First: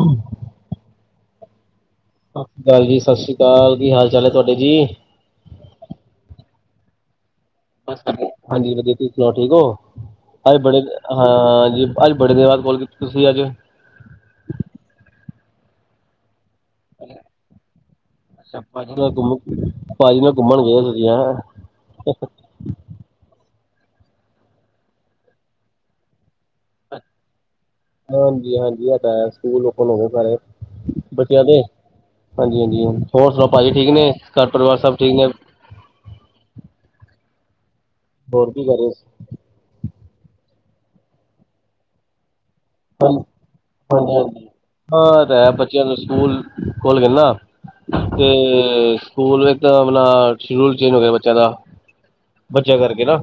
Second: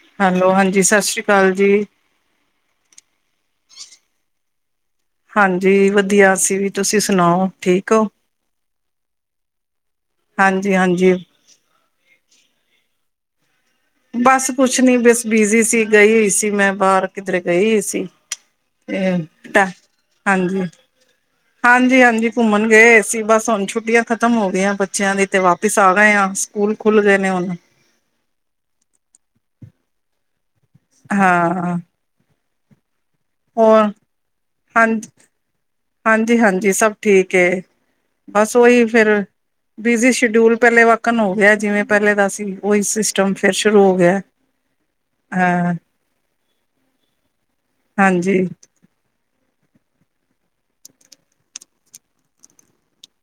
ਹਾਂ [unintelligible] ਹੈਲੋ, ਹਾਂਜੀ। ਸਤਿ ਸ਼੍ਰੀ ਅਕਾਲ ਜੀ। ਸਤਿ ਸ਼੍ਰੀ ਅਕਾਲ ਜੀ, ਸਤਿ ਸ਼੍ਰੀ ਅਕਾਲ, ਕੀ ਹਾਲ ਚਾਲ ਐ ਤੁਹਾਡੇ ਜੀ? ਹਾਂਜੀ, ਵਧੀਆ ਅਸੀ ਵੀ, ਤੁਸੀਂ ਸੁਣਾਓ? ਠੀਕ ਹੋ [unintelligible] ਹਾਂਜੀ, ਵਧੀਆ ਤੁਸੀਂ ਸੁਣਾਓ, ਠੀਕ ਓ? ਹਏ ਹਾਂਜੀ ਬੜੇ ਹਾਂਜੀ। ਹਾਂ ਜੀ। ਅੱਜ ਬੜੇ ਦਿਨ, ਬਾਦ ਕੋਲ ਕੀਤੀ ਤੁਸੀਂ ਅੱਜ? ਬਸ ਕੁੱਛ ਨੀ, ਬਸ ਬਿਜੀ ਸੀ। ਗਈ ਹੋਈ ਸੀ। ਮੈਂ ਬਾਰ ਕਿਧਰੇ, ਗਈ ਹੋਈ ਸੀ। ਅੱਛਾ, ਭਾਜੀ ਨਾਲ, ਤੇ ਭਾਜੀ ਨਾਲ, ਘੁੰਮਣ ਗਏ ਹੋ ਤੁਸੀ ਹੈਂ। ਹਾਂਜੀ-ਹਾਂਜੀ, ਘੁੰਮਣ ਗਏ ਹੋਏ ਸੀ। ਬੱਸ ਹੁਣ ਛੁੱਟੀਆਂ ਖਤਮ ਹੋ ਗਈਆਂ। ਬੱਚਿਆਂ ਦੀ ਤੇ, ਵਾਪਿਸ ਆ ਗਏ ਆ। ਸਕੂਲ ਖੁੱਲ ਗਏ ਨੇ ਹੁਣ। ਹਾਂਜੀ-ਹਾਂਜੀ ਆ ਤਾਂ ਸਕੂਲ ਓਪਨ ਹੋਵੇ ਸਾਰੇ ਬੱਚਿਆਂ ਦੇ। ਹਾਂ ਹਾਂਜੀ-ਹਾਂਜੀ, ਹੋਰ ਸੁਣਾਓ? ਭਾਜੀ ਹੋਰ ਠੀਕ ਨੇ ਘਰ ਪਰਿਵਾਰ ਸਭ ਠੀਕ ਨੇ। ਹਾਂਜੀ-ਹਾਂਜੀ, ਸਭ ਠੀਕ ਹੋਰ ਬਸ ਕੀ ਕਰ ਓਹੀ ਰਹੇ ਸੀ ਫਿਰ ਬਿਜੀ ਸ਼ਡਿਊਲ ਪਹਿਲੇ ਵਾਕਨ ਹੋ ਗਿਆ, ਜਿਵੇਂ ਪਹਿਲੇ ਦਾ ਸੀ। ਉਹੀ ਹਾਂ ਸਿਸਟਮ ਫੇਰ, ਸ਼ੁਰੂ ਹੋ ਹਾਂਜੀ ਗਿਆ ਐ। ਹਾਂਜੀ ਹਾਂ ਆ ਤਾਂ ਹੈ, ਬੱਚਿਆਂ ਨੂੰ ਸਕੂਲ ਖੁੱਲ੍ਹਗੇ ਨਾ ਹਾਂਜੀ, ਤੇ ਸਕੂਲ ਵਿੱਚ ਆਪਣਾ ਸ਼ੱਡਊਲ ਚੇਂਜ ਹੋ ਗਿਆ, ਬੱਚਿਆਂ ਦਾ ਬੱਚਿਆਂ ਕਰਕੇ ਨਾ।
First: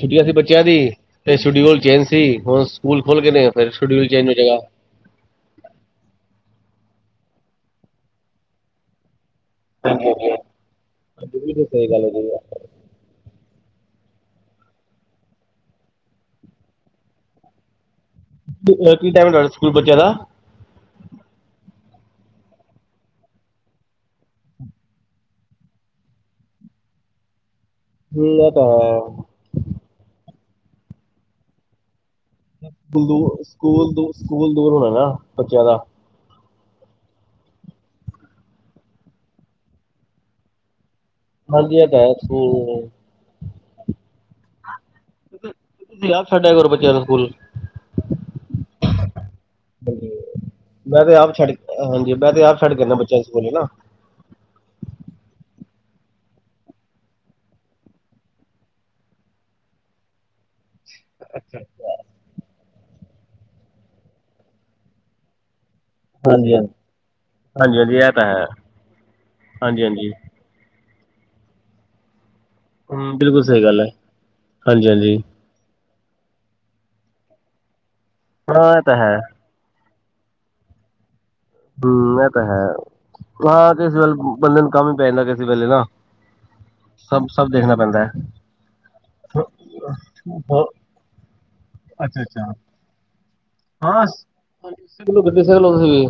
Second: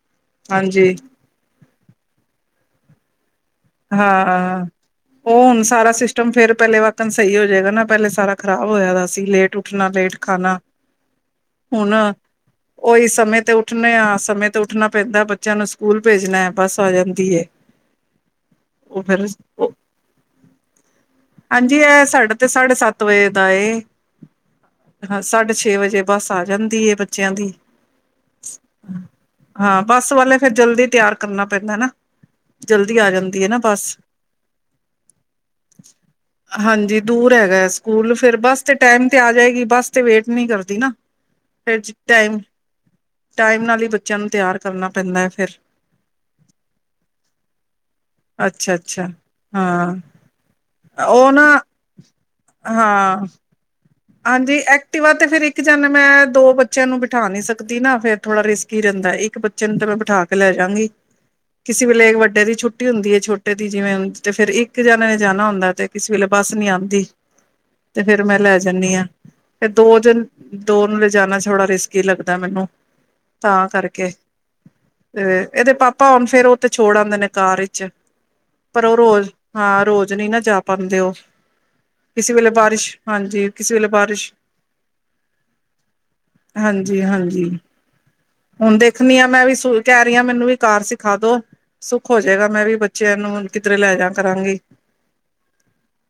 ਛੁੱਟੀਆਂ ਸੀ ਬੱਚਿਆਂ ਦੀ ਹਾਂਜੀ, ਤੇ ਸ਼ਡਿਊਲ ਚੇਂਜ ਸੀ, ਹੁਣ ਸਕੂਲ ਖੁਲ੍ਹ ਗੇ ਨੇ। ਫਿਰ ਸ਼ਡਿਊਲ ਚੇਂਜ ਹੋ ਜਾਏਗਾ ਹਾਂ, ਓ ਹੁਣ ਸਾਰਾ ਸਿਸਟਮ ਫੇਰ ਪਹਿਲੇ ਵਕਨ ਸਈ ਹੋਜੇਗਾ, ਨਾ ਪਹਿਲੇ ਸਾਰਾ ਖ਼ਰਾਬ ਹੋਇਆ ਵਾ ਸੀ ਲੇਟ ਉੱਠਣਾ ਲੇਟ ਖਾਣਾ ਬਿਲਕੁਲ ਸਹੀ ਹੁਣ ਗੱਲ ਹੈ ਓਈ ਸਮੇਂ ਤੇ ਉੱਠਣੇ ਆ ਸਮੇਂ ਤੇ ਉੱਠਣਾ ਪੈਂਦਾ, ਬੱਚਿਆਂ ਨੂੰ ਸਕੂਲ ਭੇਜਣਾ ਬਸ ਆ ਜਾਂਦੀ ਏ। ਉਹ ਕੀ-ਕੀ ਫਿਰ ਟਾਈਮ ਥੋਡੇ ਸਕੂਲ ਬੱਚਿਆਂ ਦਾ? ਹਾਂਜੀ ਐ ਸਾਡੇ ਤੇ ਸਾਢੇ ਸੱਤ ਵਜੇ ਦਾ ਏ। ਹਾਂ, ਸਾਢੇ ਛੇ ਵਜੇ ਬੱਸ ਆ ਜਾਂਦੀ ਏ ਬੱਚਿਆਂ ਦੀ। ਹੂੰ ਐ ਤਾਂ ਹੈ। ਹਾਂ ਬੱਸ ਵਾਲੇ ਫੇਰ ਜਲਦੀ ਤਿਆਰ ਕਰਨਾ ਪੈਂਦਾ ਨਾ, ਜਲਦੀ ਸਕੂਲ ਆ ਦੂਰ ਜਾਂਦੀ ਐ ਨਾ ਸਕੂਲ ਬੱਸ। ਦੂਰ ਸਕੂਲ ਦੂਰ ਹੋਣਾ ਨਾ ਬੱਚਿਆਂ ਦਾ। ਹਾਂਜੀ ਦੂਰ ਹੈਗਾ, ਸਕੂਲ ਫਿਰ ਬੱਸ ਤੇ ਟੈਮ ਤੇ ਆ ਜਾਏਗੀ, ਬੱਸ ਤੇ ਵੇਟ ਨੀ ਕਰਦੀ ਨਾ। ਹਾਂਜੀ ਫਿਰ ਐ ਤਾਂ ਹੈ ਟਾਈਮ [unintelligible] ਟਾਈਮ ਨਾਲ ਈ ਬੱਚਿਆਂ ਨੂੰ ਤਿਆਰ ਕਰਨਾ ਪੈਂਦੈ ਫਿਰ। ਤੁਸੀਂ ਆਪ ਛੱਡਿਆ ਕਰੋ ਬੱਚਿਆਂ ਨੂੰ ਸਕੂਲ ਅੱਛਾ-ਅੱਛਾ, ਹਾਂ। ਮੈਂ ਤੇ ਉਹ ਆਪ ਨਾ ਛੱਡ ਹਾਂਜੀ, ਮੈਂ ਤੇ ਆਪ ਛੱਡ ਕੇ ਆਨਾ ਹਾਂ, ਬੱਚਿਆਂ ਨੂੰ ਸਕੂਲ ਨਾ ਹਾਂਜੀ ਐਕਟਿਵਾ ਤੇ ਫੇਰ ਇਕ ਜਾਨੇ ਮੈਂ ਦੋ ਬੱਚਿਆਂ ਨੂੰ ਬਿਠਾ ਨੀ ਸਕਦੀ ਨਾ ਫੇਰ ਥੋੜਾ ਰਿਸਕ ਗਿਰਨ ਦਾ ਇਕ ਬੱਚੇ ਨੂੰ ਤਾਂ ਮੈ ਬਿਠਾ ਕੇ ਲੈ ਜਾਗੀ [unintelligible] ਕਿਸੇ ਵੇਲੇ ਵਡੇ ਦੀ ਛੁਟੀ ਹੁਦੀ ਹੈ, ਛੋਟੇ ਦੀ ਜਿਵੇ ਤੇ ਫਿਰ ਇਕ ਜਾਣੇ ਨੇ ਜਾਣਾ ਹੁਦਾ ਤੇ ਕਿਸੇ ਵੇਲੇ ਬੱਸ ਹਾਂਜੀ ਨੀ ਹਾਂਜੀ ਆਉਦੀ ਹਾਂਜੀ ਹਾਂਜੀ ਤੇ ਇਹ ਫੇਰ ਤਾਂ ਮੈ ਹੈ ਲੈ ਜਾਨੀ ਹਾਂ ਤੇ ਹਾਂਜੀ ਦੋ ਹਾਂਜੀ ਜਨ ਦੋ ਨੂੰ ਲਿਜਾਣਾ ਥੋੜਾ ਰਿਸਕ ਹੀ ਲੱਗਦਾ ਮੈਨੂੰ ਹੂੰ ਬਿਲਕੁਲ ਸਹੀ ਤਾਂ ਗੱਲ ਹੈ ਕਰਕੇ ਹਾਂਜੀ ਹਾਂਜੀ ਤੇ ਇਹਦੇ ਪਾਪਾ ਭਾ ਹੁਣ ਫੇਰ ਉਹ ਤੇ ਛੋੜ ਆਉਦੇ ਨੇ ਕਾਰ ਵਿਚ ਹਾਂ ਇਹ ਪਰ ਤਾਂ ਉਹ ਹੈ ਰੋਜ਼ ਹਾਂ ਰੋਜ਼ ਨਹੀ ਨਾ ਜਾ ਪਾਉਦੇ ਉਹ ਹੂੰ ਇਹ ਕਿਸੇ ਤਾਂ ਵੇਲੇ ਹੈ, ਬਾਰਿਸ਼ ਹਾਂਜੀ ਹਾਂ ਕਿਸੇ ਵੇਲੇ ਬਾਰਿਸ਼ ਬੰਦੇ ਨੂੰ ਕਮ ਹੀ ਪੈ ਜਾਦਾ ਕਿਸੇ ਵੇਲੇ ਨਾ ਹਾਂਜੀ ਸਭ ਹਾਂਜੀ ਸਭ ਦੇਖਣਾ ਪੈਂਦਾ ਹੈ। ਹੁਣ ਦੇਖਣੀ ਆ, ਮੈ ਵੀ ਸੁ ਕਹਿ ਰਹੀ ਹਾਂ ਮੈਨੂੰ ਵੀ ਕਾਰ ਸਿਖਾ ਦੋ ਸੁੱਖ ਹੋ ਅੱਛਾ ਜਾਏਗਾ, ਅੱਛਾ ਮੈ ਵੀ ਬੱਚਿਆਂ ਨੂੰ ਕਿਧਰੇ ਲੈ ਹਾਂ ਜਾ ਕਰਾਗੇ ਸਿੱਖ ਲੋ ਗੱਡੀ ਸਿੱਖ ਲੋ ਤੁਸੀਂ ਵੀ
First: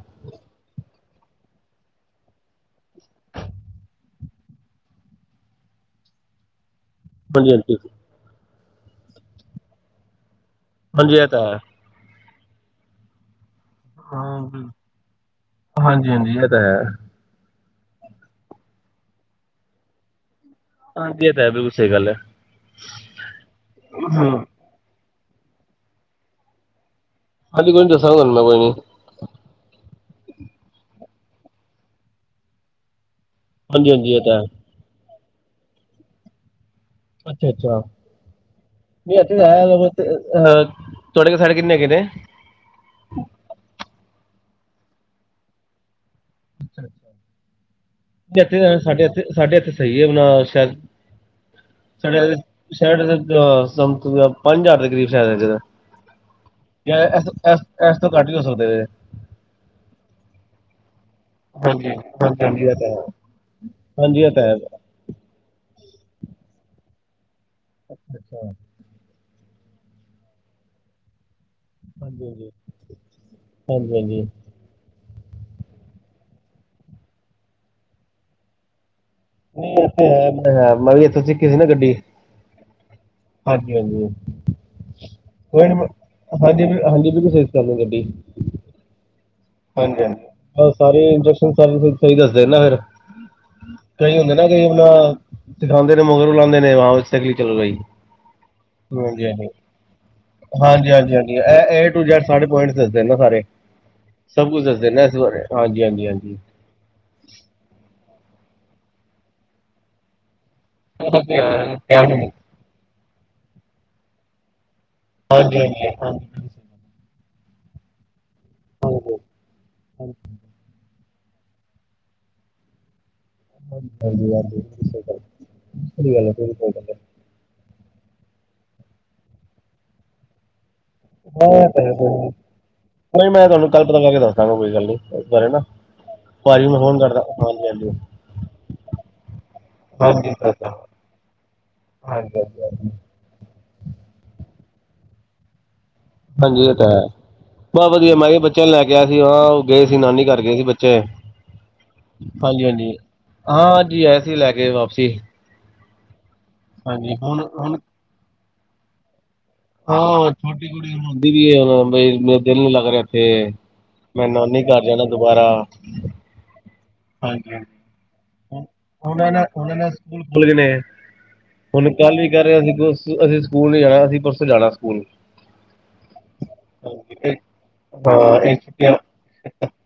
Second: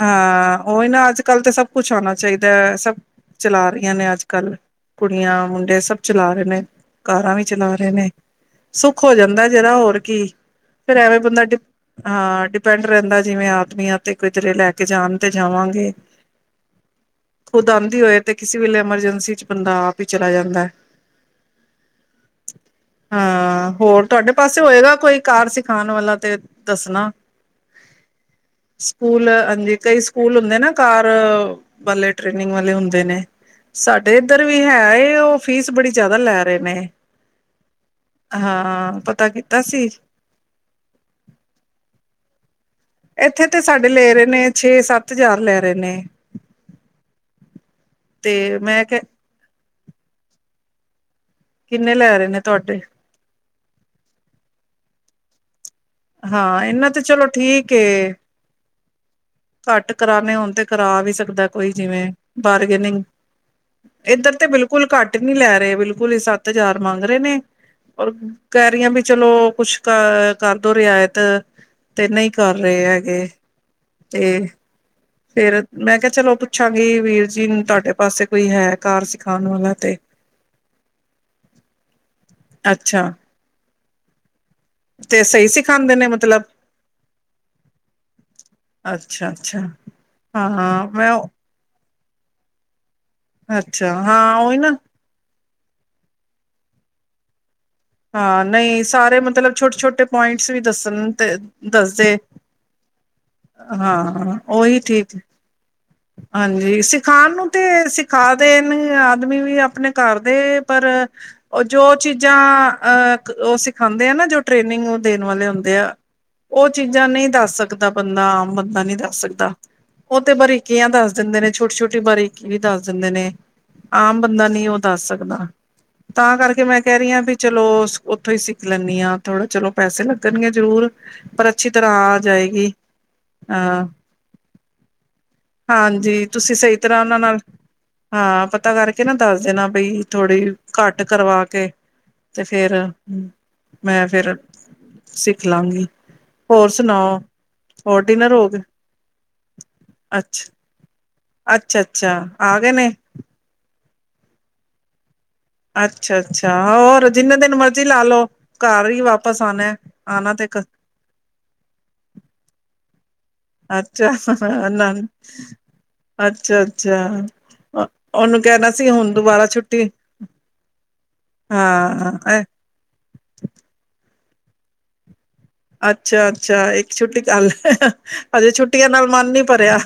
ਹਾਂ ਉਹੀ ਨਾ ਅਜ-ਕਲ ਤਾਂ ਸਭ ਕੁਛ ਹੋਣਾ ਚਾਹੀਦਾ ਸਭ ਚਲਾ ਰਹੀਆਂ ਨੇ, ਅੱਜ-ਕੱਲ੍ਹ ਕੁੜੀਆਂ ਮੁੰਡੇ ਸਭ ਚਲਾ ਰਹੇ ਨੇ ਕਾਰਾ ਵੀ ਹਾਂਜੀ ਚਲਾ ਹਾਂਜੀ ਰਹੇ ਨੇ ਸੁੱਖ ਹੋ ਜਾਦਾ, ਹੋਰ ਕੀ ਫੇਰ ਹਾਂਜੀ ਐਵੇ ਇਹ ਤਾਂ ਬੰਦਾ ਹੈ ਹਾਂ ਡਿਪੈਂਡ ਰਹਿਦਾ ਜਿਵੇ ਆਦਮੀਆਂ ਤੇ ਕਿਧਰੇ ਲੈ ਕੇ ਜਾਣ ਤੇ ਜਾਵਾਗੇ। ਹਾਜੀ ਔ ਤਾਂ ਹੈ। ਖੁਦ ਆਦੀ ਹੋਏ ਤੇ, ਕਿਸੇ ਵੇਲੇ ਐਮਰਜੈਂਸੀ ਚ ਬੰਦਾ ਆਪ ਹੀ ਚਲਾ ਜਾਦਾ ਹੈ। ਹਾਂਜੀ ਇਹ ਤਾਂ ਹੈ ਬਿਲਕੁਲ ਸਹੀ ਗੱਲ ਹੈ ਹਾਂ ਹੋਰ ਤੁਹਾਡੇ ਪਾਸੇ ਹੋਏਗਾ ਕੋਈ ਕਾਰ ਸੀ ਖਾਣ ਵਾਲਾ ਤੇ ਦਸਣਾ ਹੱਜੀ ਕੋਈ ਨਹੀ ਦਸਾਗਾ ਮੈ ਕੋਈ ਨੀ ਸਕੂਲ ਹਾਂਜੀ ਕਈ ਸਕੂਲ ਹੁੰਦੇ ਨਾ ਕਾਰ ਵਾਲੇ ਟ੍ਰੇਨਿੰਗ ਵਾਲੇ ਹੁਦੇ ਨੇ ਹਾਂਜੀ ਹਾਂਜੀ ਸਾਡੇ ਇਹ ਤਾਂ ਇਧਰ ਵੀ ਹੈ, ਉਹ ਫੀਸ ਬੜੀ ਜ਼ਿਆਦਾ ਲੈ ਰਹੇ ਨੇ ਅੱਛਾ-ਅੱਛਾ, ਹਾਂ [unintelligible] ਅਹ ਪਤਾ ਕੀਤਾ ਸੀ। ਤੁਹਾਡੇ ਕੋਲ ਸੋਡੇ ਕਿਨੇ ਹੈਗੇ ਨੇ ਇਥੇ ਤੇ ਸਾਡੇ ਲੈ ਰਹੇ ਨੇ ਛੇ ਸੱਤ ਹਜ਼ਾਰ ਲੈ ਰਹੇ ਨੇ ਤੇ ਇਥੇ, ਮੈਂ ਕਿਹਾ ਸਾਡੇ ਇੱਥੇ, ਸਾਡੇ ਇੱਥੇ ਸਹੀ ਏ, ਨਾ ਸ਼ਾਦ ਕਿੰਨੇ ਲੈ ਸਾਡੇ ਰਹੇ ਨੇ ਇੱਥੇ ਤੁਹਾਡੇ ਸ਼ਰਟ ਦੇ ਤਾਂ, ਪੰਜ-ਹਜ਼ਾਰ ਦੇ ਕਰੀਬ ਸ਼ਾਇਦ ਹੈਗੇ ਹਾਂ, ਇਹਨਾਂ ਜਾਂ ਤੇ ਚਲੋ ਇਸ ਇਸ ਠੀਕ ਇਸ ਤੋਂ ਏ, ਘੱਟ ਵੀ ਹੋ ਸਕਦੇ ਨੇ ਘੱਟ ਕਰਾਣੇ ਹੋਣ ਤੇ ਕਰਾ ਵੀ ਸਕਦਾ ਕੋਈ ਹਾਂਜੀ ਜਿਵੇਂ, ਹਾਂਜੀ ਹਾਂਜੀ ਬਾਰਗੇਨਿਂਗ। ਹਾਂਜੀ ਇਹ ਤਾਂ ਹੈ ਹਾਂਜੀ ਇਹ ਇੱਧਰ ਤਾਂ ਤੇ ਹੈ ਬਿਲਕੁਲ ਘੱਟ ਨੀ ਲੈ ਰਹੇ, ਬਿਲਕੁਲ ਹੀ ਸੱਤ-ਹਜ਼ਾਰ ਮੰਗ ਰਹੇ ਨੇ, ਔਰ ਅੱਛਾ ਅੱਛਾ ਕੈਰੀਆਂ ਵੀ ਚਲੋ ਕੁਛ ਕ ਅਹ ਕਰਦੋ, ਰਿਆਇਤ ਤੇ ਹਾਂਜੀ ਨਹੀ ਹਾਂਜੀ ਕਰ ਰਹੇ ਹੈਗੇ, ਹਾਂਜੀ ਹਾਂਜੀ ਤੇ ਨਹੀਂ ਫੇਰ, ਮੈਂ ਕਿਹਾ ਚਲੋ ਪੁਛਾਂਗੀ ਵੀਰ ਜੀ ਨੂੰ, ਤੁਹਾਡੇ ਪਾਸੇ ਕੋਈ ਹੈ? ਕਾਰ ਸਿਖਾਨ। ਓਹੋ, ਓ ਤੇ ਹੈ, ਮੈ ਵੀ ਇਥੇ ਸਿਖੀ ਸੀ ਨਾ ਗੱਡੀ। ਅਛਾ। ਹਾਂਜੀ-ਹਾਂਜੀ, ਸਹੀ ਕੋਈ ਨਹੀਂ, ਸਿਖਾਉਂਦੇ ਨੇ ਮਤਲਬ ਹਾਂਜੀ-ਹਾਂਜੀ ਤੁਸੀ ਸੇਫ ਕਰਲੋ ਗੱਡੀ। ਅੱਛਾ-ਅੱਛਾ। ਹਾਂਜੀ-ਹਾਂਜੀ, ਸਾਰੇ ਇੰਨਸਟਰਕਸ਼ਨ ਸਾਰੇ ਸਹੀ ਦੱਸਦੇ ਨਾ ਫਿਰ। ਅੱਛਾ ਕਈ ਹੁੰਦੇ ਹਾਂ ਨਾ ਉਹੀ ਕਈ, ਆਪਨਾ ਸਿਖਾਂਦੇ ਨੇ ਮਗਰੋ ਲਾਉਂਦੇ ਨੇ, ਹਾਂ ਬਈ, ਸਹੀ ਚਲ ਰਹੀ। ਹਾਂ, ਨਹੀ, ਸਾਰੇ ਮਤਲਬ ਛੋਟੇ-ਛੋਟੇ ਪੁਆਇੰਟਸ ਵੀ ਹਾਂਜੀ ਹਾਂਜੀ ਦਸਣ ਹਾਂਜੀ ਹਾਂਜੀ ਤੇ ਇਹ ਦਸਦੇ ਸਾਰੇ ਪੁਆੰਈਟ ਦਸਦੇਨ ਨਾ ਸਾਰੇ। ਹਾਂ। ਸਭ ਕੁਝ ਦੱਸਦੇਨ ਨਾ, ਇਸ ਬਾਰੇ ਹਾਂਜੀ-ਹਾਂਜੀ-ਹਾਂਜੀ ਜ ਸਿਖਾਣ ਨੂੰ ਤੇ ਸਿਖਾਦੇਨ, ਆਦਮੀ ਵੀ ਆਪਣੇ ਘਰ ਦੇ ਪਰ, ਉਹ ਜੋ ਚੀਜਾਂ ਅਂ ਉਹ ਸਿਖਾਂਦੇ ਆ ਨਾ, ਜੋ ਟ੍ਰੇਨਿੰਗ ਦੇਣ ਵਾਲੇ ਹੁੰਦੇ ਆ, ਉਹ ਚੀਜਾਂ ਨਹੀ ਦੱਸ ਸਕਦਾ ਬੰਦਾ। ਬੰਦਾ ਨਹੀਂ ਦੱਸ ਸਕਦਾ, ਉਹ ਤੇ ਬਾਰੀਕੀਆਂ ਦੱਸ ਦਿੰਦੇ ਨੇ, ਛੋਟੀ-ਛੋਟੀੇ ਕੀ ਬਾਰੇ ਕੀ, ਦੱਸ ਦਿੰਦੇ ਨੇ। ਆਮ ਬੰਦਾ ਨੀ ਉਹ ਬਿਲਕੁਲ ਸਹੀ ਦੱਸ ਗੱਲ ਹੈ। ਸਕਦਾ, ਕੋਈ ਗੱਲ ਤਾਂ ਨਹੀਂ ਕਰਕੇ ਕੋਈ ਮੈਂ ਗੱਲ ਕਹਿ ਨਹੀਂ ਰਹੀ ਹਾਂ ਵੀ ਚਲੋ ਉੱਥੋਂ ਹੀ ਸਿੱਖ ਲੈਂਨੀ ਆਂ, ਥੋੜਾ ਚਲੋ ਪੈਸੇ ਲੱਗਣਗੇ ਜ਼ਰੂਰ। ਪਰ, ਹਾਂ ਇਹ ਅੱਛੀ ਤਾਂ ਤਰ੍ਹਾਂ ਹੈ ਕੋਈ ਆ ਨੀ। ਜਾਏਗੀ। ਨਹੀਂ, ਮੈਂ ਤੁਹਾਨੂੰ ਕੱਲ ਅਹ ਪਤਾ ਕਰਕੇ ਦੱਸ ਦਾਂਗਾ ਕੋਈ ਗੱਲ ਨੀ, ਇਸ ਬਾਰੇ ਨਾ, ਹਾਂਜੀ ਤੁਸੀਂ ਭਾਜੀ ਸਹੀ ਨੂੰ ਫੋਨ ਤਰ੍ਹਾਂ ਉਹਨਾਂ ਕਰਦਾ, ਨਾਲ ਹਾਂਜੀ-ਹਾਂਜੀ। ਹਾਂ, ਪਤਾ ਕਰਕੇ ਨਾ ਦੱਸ ਦੇਣਾ ਬਈ, ਹਾਂਜੀ ਥੋੜ੍ਹੀ ਕਰਦਾ। ਘੱਟ ਕਰਵਾਕੇ। ਹਾਂਜੀ ਤੇ ਫਿਰ, ਹਾਂਜੀ। ਹਾਂਜੀ ਮੈਂ ਫੇਰ ਸਿੱਖਲਾਂਗੀ। ਹੋਰ ਸੁਣਾਓ? ਬਹੁ ਵਧੀਆ, ਮੈਂ ਡਿਨਰ ਵੀ ਹੋ ਬੱਚਿਆਂ ਨੂੰ ਗਿਆ ਲੈਕੇ ਆਇਆ ਸੀ ਹਾਂ, ਉਹ ਗਏ ਸੀ ਨਾਨੀ ਘਰ ਗਏ ਸੀ ਬੱਚੇ। ਅੱਛਾ-ਅੱਛਾ ਆ ਗਏ ਨੇ। ਹਾਂਜੀ, ਐ ਸੀ ਲੈਗੇ ਵਾਪਸੀ। ਅੱਛਾ-ਅੱਛਾ, ਹੋਰ, ਜਿੰਨੇ ਦਿਨ ਮਰਜੀ ਲਾਲੋ ਘਰ ਹੀ ਵਾਪਿਸ ਆਨਾ ਏ। ਹਾਂ, ਓਹ ਛੋਟੀ ਕੁੜੀ ਰੋਂਦੀ ਪਈਏ, ਬਈ ਮੇਰਾ ਦਿਲ ਨੀ ਲੱਗ ਰਿਹਾ ਇੱਥੇ। ਅੱਛਾ ਮੈਂ, ਨਾਨੀ ਘਰ ਜਾਣਾ ਦੁਬਾਰਾ। ਅੱਛਾ-ਅੱਛਾ। ਉਹਨਾਂ ਨਾ, ਉਹਨਾਂ ਨਾ ਸਕੂਲ ਖੁੱਲ ਗਏ ਨੇ। ਹੁਨ ਹਾਂ ਕੱਲ ਵੀ ਕਹਿ ਰਹੇ ਆ, ਅਸੀਂ, ਅਸੀਂ ਸਕੂਲ ਨੀ ਜਾਣਾ, ਅਸੀਂ ਪਰਸੋਂ ਜਾਣਾ ਸਕੂਲ। ਅੱਛਾ-ਅੱਛਾ, ਇੱਕ ਛੁੱਟੀ ਕਰਲੇ, ਹਜੇ ਛੁੱਟੀਆਂ ਨਾਲ ਮਨ ਨੀ ਭਰਿਆ।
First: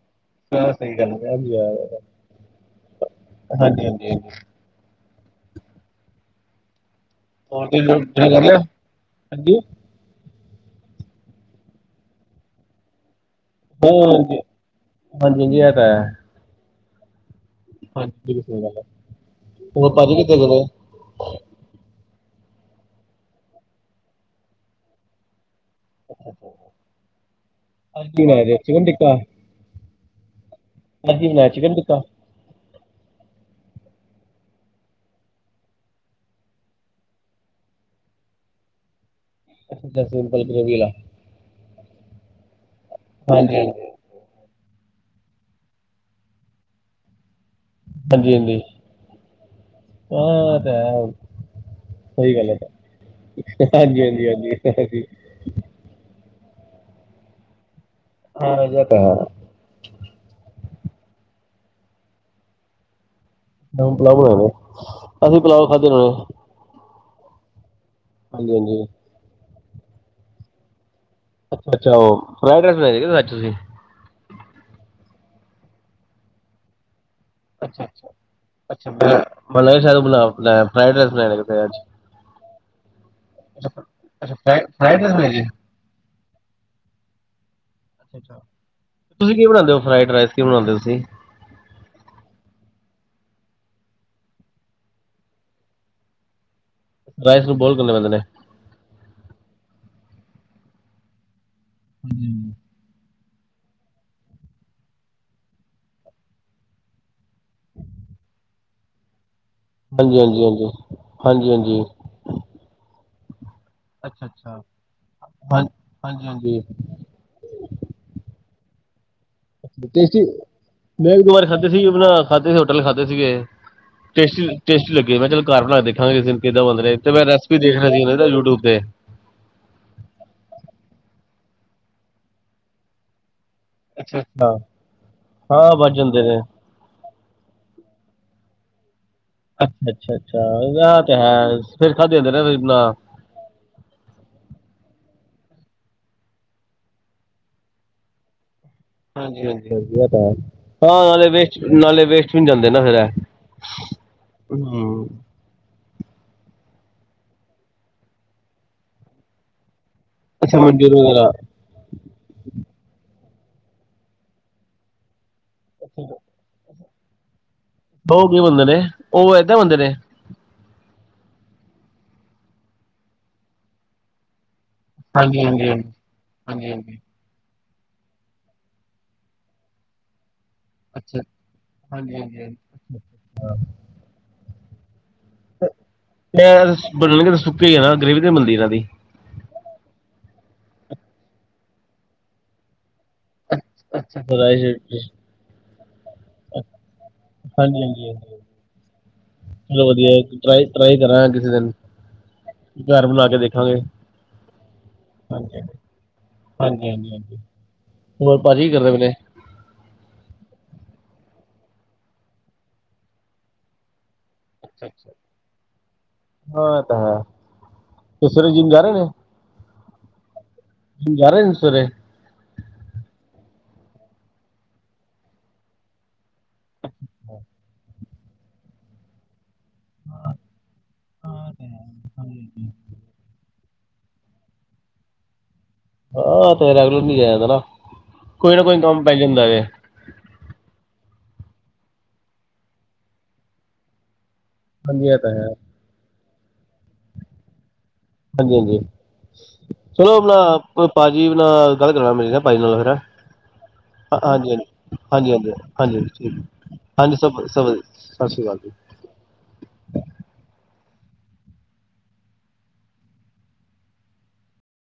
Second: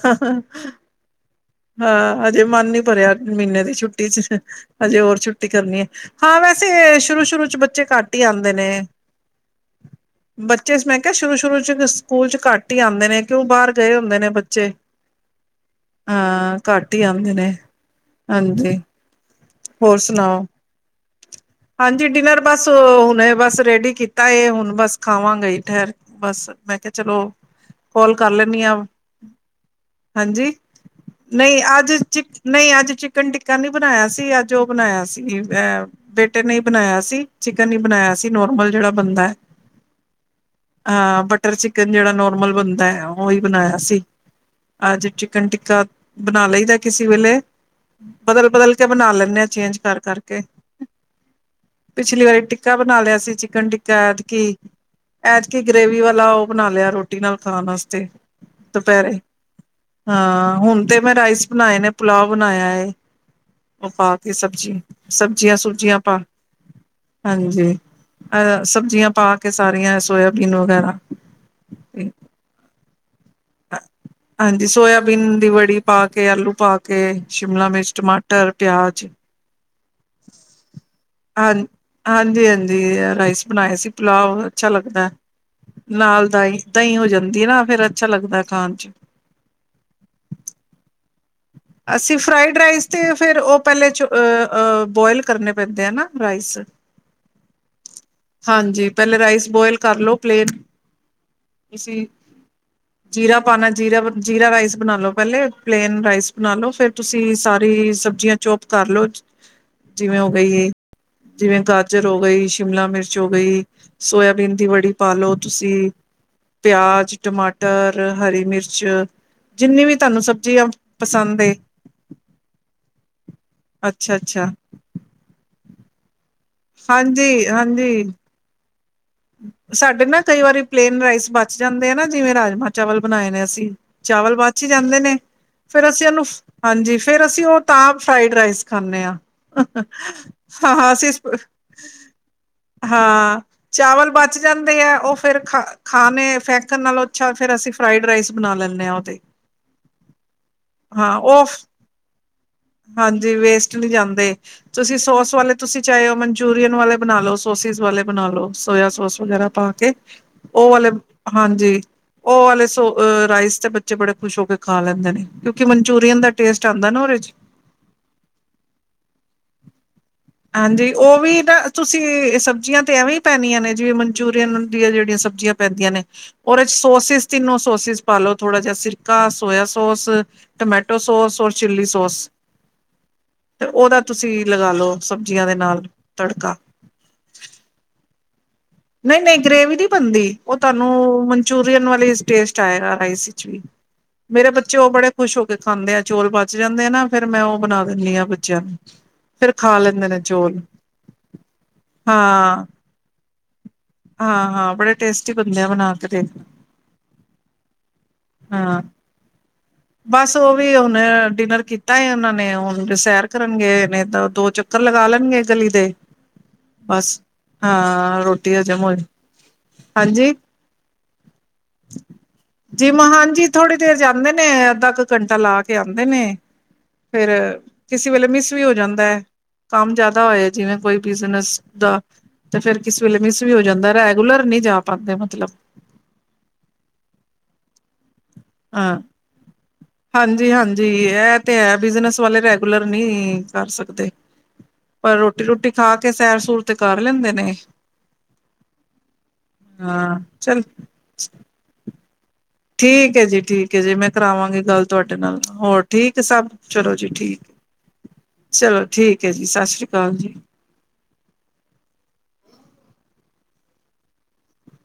ਹਾ, ਸਹੀ ਗੱਲ ਏ, ਐਵੀ ਹੈ। ਹਾਂ ਹਜੇ ਮਨ ਨੀ ਭਰਿਆ, ਮਹੀਨੇ ਦੀ ਛੁੱਟੀ'ਚ। ਹਜੇ ਹੋਰ ਛੁੱਟੀ ਕਰਨੀ ਏ, ਹਾਂ ਵੈਸੇ ਸ਼ੁਰੂ-ਸ਼ੁਰੂ'ਚ ਹੋਰ ਬੱਚੇ ਤੁਸੀਂ ਤੁਸੀਂ ਘੱਟ ਹੀ ਕਰ ਆਂਦੇ ਲਿਆ ਨੇ। ਹਾਂਜੀ! ਬੱਚੇ ਮੈਂ ਕਿਹਾ, ਸ਼ੁਰੂ-ਸ਼ੁਰੂ'ਚ ਸਕੂਲ'ਚ ਘੱਟ ਹੀ ਆਂਦੇ ਨੇ। ਕਿਉਂ ਬਾਹਰ ਹਾਂ ਗਏ ਹੁੰਦੇ ਨੇ ਹਾਂਜੀ ਬੱਚੇ, ਹਾਂਜੀ ਇਹ ਤਾਂ ਹੈ ਹਾਂ। ਘੱਟ ਹੀ ਆਂਦੇ ਨੇ, ਬਿਲਕੁਲ ਸਹੀ ਗੱਲ ਹਾਂਜੀ, ਹੈ ਹੋਰ ਭਾਜੀ ਕਿੱਥੇ ਸੁਣਾਓ? ਚਲੇ ਹਾਂਜੀ, ਡਿਨਰ ਬਸ ਹੁਣੇ ਬਸ ਰੇਡੀ ਕੀਤਾ, ਹੁਣ ਬਸ ਖਾਵਾਂਗੇ ਈ, ਠਹਿਰ ਬਸ, ਮੈਂ ਕਿਹਾ ਚਲੋ, ਅੱਜ ਕੌਲ ਕੀ ਕਰ ਬਣਾਇਆ ਜੀ ਲੈਨੀ ਆਂ, ਚਿਕਨ ਟਿੱਕਾ ਹਾਂਜੀ। ਅੱਜ ਹੀ ਬਣਾਇਆ ਨਹੀਂ, ਚਿਕਨ ਆਜ ਟਿੱਕਾ ਚ ਨਹੀਂ ਅੱਜ ਚਿਕਨ ਟਿੱਕਾ ਨੀ ਬਨਾਇਆ ਸੀ, ਅੱਜ ਉਹ ਬਨਾਇਆ ਸੀ ਅ ਬੇਟੇ ਨੇ ਈ ਬਨਾਇਆ ਸੀ, ਚਿਕਨ ਵੀ ਬਨਾਇਆ ਸੀ, ਨੋਰਮਲ ਜੇਹੜਾ ਬਨਦੇ ਅੱਛਾ ਸਿੰਪਲ ਗ੍ਰੇਵੀ ਵਾਲਾ ਬਟਰ ਚਿਕਨ ਜੇਹੜਾ ਨੋਰਮਲ ਬਨਦੇ, ਉਹੀ ਹਾਂਜੀ ਬਨਾਇਆ ਹਾਂਜੀ ਸੀ ਅਜ ਚਿਕਨ ਟਿੱਕਾ ਬਨਾ ਲਈ ਦੇ ਕਿਸੇ ਵੇਲੇ ਹਾਂਜੀ ਬਦਲ ਹਾਂਜੀ ਬਦਲ ਕੇ ਬਨਾ ਲੈਂਨੇ ਆ, ਚੇਂਜ ਕਰ ਕਰ ਹਾਂ ਕੇ [unintelligible] ਪਿਛਲੀ ਸਹੀ ਵਾਰੀ ਗੱਲ ਹੈ ਤਾਂ। ਟਿੱਕਾ ਬਨਾ ਲਿਆ ਸੀ ਚਿਕਨ ਟਿੱਕਾ, ਹਾਂਜੀ ਹਾਂਜੀ ਹਾਂਜੀ ਐਤਕੀ ਹਾਂਜੀ ਐਤਕੀ ਗਰੇਵੀ ਵਾਲਾ ਉਹ ਬਣਾ ਲਿਆ, ਰੋਟੀ ਨਾਲ ਖਾਣ ਵਾਸਤੇ, ਹਾਂ ਇਹ ਤਾਂ ਹੈ ਦੁਪਹਿਰੇ ਹਾਂ, ਹੁਨ ਤੇ ਮੈਂ ਰਾਈਸ ਬਨਾਏ ਨੇ, ਪੁਲਾਓ ਬਨਾਇਆ ਹੈ ਉਹ ਹੁਣ ਪਾ ਪੁਲਾਓ ਕੇ ਬਣਾਉਣੇ ਸਬਜ਼ੀ, ਸਬ ਅਸੀਂ ਸਬਜ਼ੀਆਂ ਪੁਲਾਓ ਖਾਦੇ ਸੁਬਜੀਆਂ ਪਾ ਹੋਣੇ [unintelligible] ਹਾਂਜੀ ਹਾਂਜੀ ਅਹ ਹਾਂਜੀ ਸਬਜ਼ੀਆਂ ਪਾ ਕੇ ਕੇ ਸਾਰੀਆਂ ਸੋਇਆਬੀਨ ਵਗੈਰਾ ਅੱਛਾ ਅੱਛਾ, ਉਹ ਫਰਾਈਡ ਰਾਈਸ [unintelligible] ਹਾਂਜੀ, ਸੋਇਆਬੀਨ ਦੀ ਵੜੀ ਪਾ ਕੇ, ਆਲੂ ਪਾ ਕੇ ਸ਼ਿਮਲਾ ਮਿਰਚ, ਟਮਾਟਰ, ਪਿਆਜ [unintelligible] ਆਪ ਫਰਾਈਡ ਰਾਈਸ ਬਣਾ ਹਾਂ ਆਜ ਹਾਂਜੀ ਹਾਂਜੀ, ਰਾਈਸ ਬਣਾਏ ਸੀ ਪੁਲਾਵ, ਅੱਛਾ ਲੱਗਦੇ ਨਾਲ ਦਾਹੀਂ, ਦਹੀਂ ਹੋ ਜਾਂਦੀ ਏ ਨਾ, ਫੇਰ ਅੱਛਾ ਲੱਗਦਾ ਖਾਣ ਚ ਤੁਸੀਂ ਕੀਵੇ ਬਣਾਉਂਦੇ ਹੋ ਫਰਾਈਡ ਰਾਈਸ? ਕੀਵੇ ਬਣਾਦੇ ੳ ਤੁਸੀਂ ਅਸੀਂ ਫਰਾਈਡ ਰਾਈਸ ਤੇ ਫਿਰ ਉਹ ਪਹਿਲੇ [unintelligible] ਬੋਇਲ ਕਰਨੇ ਪੈਂਦੇ ਆ ਨਾ ਰਾਈਸ ਰਾਈਸ ਨੂੰ ਬੋਇਲ ਕਰਨੇ ਪੈਂਦੇ ਨੇ ਹਾਂਜੀ, ਪਹਿਲੇ ਰਾਈਸ ਬੋਇਲ ਕਰ ਲਓ ਪਲੇਨ, ਤੁਸੀਂ ਜੀਰਾ ਪਾਨੇ ਜੀਰਾ, ਜੀਰਾ ਰਾਈਸ ਬਨਾ ਲੋ ਪਹਿਲੇ ਪਲੇਨ ਰਾਈਸ ਬਨਾ ਲੋ ਫੇਰ ਤੁਸੀਂ ਸਾਰੀ ਸਬਜ਼ੀਆਂ ਚੋਪ ਕਰ ਲੋ ਜਿਵੇਂ ਹਾਂਜੀ ਹੋ ਹਾਂਜੀ ਗਈ, ਹਾਂਜੀ ਹਾਂਜੀ ਜਿਵੇਂ ਹਾਂਜੀ ਗਾਜਰ ਹੋ ਗਈ, ਸ਼ਿਮਲਾ ਮਿਰਚ ਹੋ ਗਈ ਸੋਇਆਬੀਨ ਦੀ ਵੜੀ ਪਾ ਲੋ ਹਾਂ ਤੁਸੀਂ ਹਾਂਜੀ ਹਾਂਜੀ ਪਿਆਜ਼ ਟਮਾਟਰ, ਹਰੀ ਮਿਰਚ, ਜਿੰਨੀ ਵੀ ਤਾਹਨੂੰ ਟੇਸਟੀ ਸਬਜ਼ੀ ਆ ਮੈਂ ਇਕ ਦੋ ਵਾਰੀ ਖਾਧੇ ਸੀ ਅਪਨਾ ਖਾਧੇ ਸੀ ਹੋਟਲ ਖਾਧੇ ਸੀ ਗੇ। ਅੱਛਾ ਟੇਸਟੀ ਅੱਛਾ ਟੇਸਟੀ ਲੱਗੀ ਮੈਂ ਚੱਲ ਘਰ ਬਣਾ ਕੇ ਦੇਖਾਂਗੇ ਦਿ ਕਿਦਾਂ ਬੰਦੇ ਨੇ ਤੇ ਮੈਂ ਹਾਂਜੀ ਰੈਸਪੀ ਦੇਖ ਰਿ ਹਾਂਜੀ ਸੀ ਯੂਟਊਬ ਤੇ ਸਾਡੇ ਨਾ ਕਈ ਵਾਰੀ ਪਲੇਨ ਰਾਈਸ ਬਚ ਜਾਂਦੇ ਆ ਨਾ, ਜਿਵੇਂ ਰਾਜਮਾਂ ਚਾਵਲ ਬਨਾਏ ਨੇ ਅਸੀਂ ਚਾਵਲ ਹਾਂ ਬਾਚ ਜਾਂਦੇ ਨੇ, ਹਾਂ ਫਿਰ ਬਚ ਅਸੀਂ ਜਾਂਦੇ ੳਹਨੂੰ ਨੇ ਹਾਂਜੀ, ਫੇਰ ਅਸੀਂ ਉਹ ਤਾਂ ਫਰਾਈਡ ਰਾਈਸ ਖਾਂਨੇ ਆ ਅੱਛਾ, ਅੱਛ, ਅੱਛਾ, ਆ ਤੇ ਹੈ, ਫਿਰ ਖਾਦੇ ਜਾਂਦੇ ਨਾ [unintelligible] ਹਾਂ ਚਾਵਲ ਬਚ ਜਾਂਦੇ ਐ, ਉਹ ਫੇਰ ਖਾ ਖਾਨੇ ਫੈਕਨ ਨਾਲੋਂ ਅੱਛਾ, ਫੇਰ ਅਸੀਂ ਫਰਾਈਡ ਰਾਈਸ ਬਣਾ ਲੈਂਨੇ ਆ ਹਾਂਜੀ ਹਾਂਜੀ ਹਾਂਜੀ, ਇਹ ਤਾਂ ਹੇ, ਹਾਂ ਨਾਲੇ ਵੇਸਟ ਨਾਲੇ ਵੇਸਟ ਵੀ ਨੀ ਜਾਂਦੇ ਨਾ ਫਿਰ ਐ ਹਾਂਜੀ ਵੇਸਟ ਨੀ ਜਾਂਦੇ ਤੁਸੀਂ ਸੋਸ ਵਾਲੇ ਤੁਸੀਂ ਚਾਹੇ ੳ ਮਨਚੂਰੀਅਨ ਵਾਲੇ ਬਨਾ ਲੋ, ਸੋਸਿਸ ਵਾਲੇ ਬਨਾ ਲੋ, ਸੋਇਆ ਸੋਸ ਵਗੈਰਾ ਪਾ ਕੇ ਅੱਛਾ ਉਹ ਵਾਲੇ, ਮਨਜੂਰ ਵਗੈਰਾ ਹਾਂਜੀ ਉਹ ਵਾਲੇ ਸੋ ਰਾਈਸ ਤੇ ਬੱਚੇ ਬੜੇ ਖੁਸ਼ ਹੋ ਕੇ ਖਾ ਲੈਂਦੇ ਨੇ, ਕਿਉਂਕਿ ਮਨਚੂਰੀਅਨ ਦਾ ਟੇਸਟ ਆਂਦੇ ਨਾ ਉਹਦੇ ਚ ੳ ਕਿਵੇ ਬਨਦੇ ਨੇ? ਉਹ ਏਦਾ ਬਂਦੇ ਨੇ ਹਾਂਜੀ, ਉਹ ਵੀ ਨਾ, ਤੁਸੀਂ ਸਬਜ਼ੀਆਂ ਤੇ ਐਵੇਂ ਹੀ ਪੈਨੀਆਂ ਨੇ ਜਿਵੇਂ ਮਨਚੂਰੀਅਨ ਦੀਆਂ ਜਿਹੜੀਆਂ ਸਬਜ਼ੀਆਂ ਪੈਂਦੀਆਂ ਨੇ, ਉਹਦੇ ਚ ਸੋਸਿਸ ਤਿੰਨੋ ਸੋਸਿਸ ਪਾਲੋ, ਥੋੜਾ ਜਿਹਾ ਸਿਰਕਾ, ਸੋਇਆ ਸੋਸ ਟਮੈਟੋ ਸੋਸ ਔਰ ਚਿੱਲੀ ਸੋਸ ਤੇ ਉਹਦਾ ਤੁਸੀਂ ਲਗਾ ਲੋ ਸਬਜ਼ੀਆਂ ਦੇ ਨਾਲ ਤੜਕਾ ਭੱਲੇ ਤਾਂ ਸੁੱਕੇ ਹੀ ਹੈ ਨਾ ਗਰੇੇਵੀ ਨਹੀਂ ਮਿਲਦੀ ਰਾਣੀ ਨਹੀਂ ਨਹੀਂ ਗ੍ਰੇਵੀ ਨਹੀਂ ਬਣਦੀ ਉਹ ਤੁਹਾਨੂੰ ਮਨਚੂਰੀਅਨ ਵਾਲੇ ਟੇਸਟ ਆਏਗਾ ਰਾਈਸ ਵਿੱਚ ਵੀ ਮੇਰੇ ਹਾਂਜੀ ਬੱਚੇ ਉਹ ਬੜੇ ਖੁਸ਼ ਹੋ ਕੇ ਖਾਂਦੇ ਆ ਚੌਲ ਪਚ ਜਾਂਦੇ ਆ ਨਾ ਫਿਰ ਮੈਂ ਉਹ ਬਣਾ ਹਾਂਜੀ ਹਾਂਜੀ ਦਿੰਦੀ ਹਾਂ ਬੱਚਿਆਂ ਨੂੰ ਫਿਰ ਖਾ ਚਲੋ ਲੈਂਦੇ ਨੇ ਵਧੀਆ ਚੌਲ ਟਰਾਈ ਟਰਾਈ ਕਰਾਂਗੇ ਕਿਸੇ ਦਿਨ ਹਾਂ ਘਰ ਬੁਲਾ ਕੇ ਦੇਖਾਂਗੇ ਹਾਂ ਹਾਂ ਬੜੇ ਟੇਸਟੀ ਬਣਦੇ ਆ ਬਣਾ ਕੇ ਦੇਖ ਹਾਂਜੀ ਹਾਂਜੀ ਹਾਂਜੀ ਹੋਰ ਭਾਜੀ ਕੀ ਹਾਂ ਕਰਦੇ ਪਏ ਨੇ ਬਸ ਉਹ ਵੀ ਹੁਣ ਡਿਨਰ ਕੀਤਾ ਉਹਨਾਂ ਨੇ ਹੁਣ ਸੈਰ ਕਰਨ ਗਏ ਨਹੀਂ ਤਾਂ ਦੋ ਚੱਕਰ ਲਗਾ ਲੈਣਗੇ ਗਲੀ ਦੇ ਹਾਂ ਇਹ ਤਾਂ ਬੱਸ ਹੈ ਹਾਂ ਤੇ ਸਵੇਰੇ ਰੋਟੀ ਜਿੰਮ ਜਾ ਹਜ਼ਮ ਰਹੇ ਹੋਏ ਨੇ ਹਾਂਜੀ ਜਿੰਮ ਜਾ ਰਹੇ ਨੇ ਸਵੇਰੇ ਜੀ ਮਹਾਂਨ ਜੀ ਥੋੜੀ ਦੇਰ ਜਾਂਦੇ ਨੇ ਅੱਧਾ ਕੁ ਘੰਟਾ ਲਾ ਕੇ ਆਉਂਦੇ ਨੇ ਫਿਰ ਕਿਸੇ ਵੇਲੇ ਮਿਸ ਵੀ ਹੋ ਜਾਂਦਾ ਹੈ। ਕੰਮ ਜਿਆਦਾ ਹੋਇਆ ਜਿਵੇਂ ਕੋਈ ਬਿਜਨਸ ਦਾ ਤੇ ਫਿਰ ਕਿਸੇ ਵੇਲੇ ਮਿਸ ਵੀ ਹੋ ਜਾਂਦਾ ਰੈਗੂਲਰ ਨਹੀਂ ਜਾ ਪਾਉਂਦੇ ਮਤਲਬ ਆਹ ਤੇ ਰੈਗੂਲਰ ਨੀ ਜਾਦਾ ਨਾ ਕੋਈ ਨਾ ਕੋਈ ਹਾਂ ਕੰਮ ਪੈ ਜਾਂਦਾ ਹੈ ਹਾਂਜੀ ਹਾਂਜੀ ਇਹ ਤੇ ਹੈ ਬਿਜਨਸ ਵਾਲੇ ਰੈਗੂਲਰ ਨਹੀਂ ਕਰ ਸਕਦੇ ਹਾਂਜੀ ਪਰ ਇਹ ਤਾਂ ਰੋਟੀ ਹੈ ਰੋਟੀ ਖਾ ਕੇ ਸੈਰ ਸੂਰ ਤੇ ਕਰ ਲੈਂਦੇ ਨੇ ਹਾਂਜੀ ਹਾਂਜੀ ਚਲੋ ਹਾਂ ਚੱਲ ਆਪਣਾ ਭਾਜੀ ਨਾਲ ਗੱਲ ਕਰਾਨਾ ਮੇਰੀ ਭਾਜੀ ਨਾਲ ਫਿਰ ਠੀਕ ਹੈ ਜੀ ਠੀਕ ਹੈ ਜੀ ਮੈਂ ਹਾਂ- ਹਾਂਜੀ ਕਰਾਵਾਂਗੀ ਹਾਂਜੀ ਗੱਲ ਤੁਹਾਡੇ ਹਾਂਜੀ ਨਾਲ ਹਾਂਜੀ ਹੋਰ ਹਾਂਜੀ ਠੀਕ ਸਭ ਚਲੋ ਜੀ ਹਾਂਜੀ ਠੀਕ ਸਭ ਸਭ ਵਧੀਆ। ਹੈ ਸਤਿ ਸ਼੍ਰੀ ਅਕਾਲ ਜੀ ਚਲੋ ਠੀਕ ਹੈ ਜੀ ਸਤਿ ਸ੍ਰੀ ਅਕਾਲ ਜੀ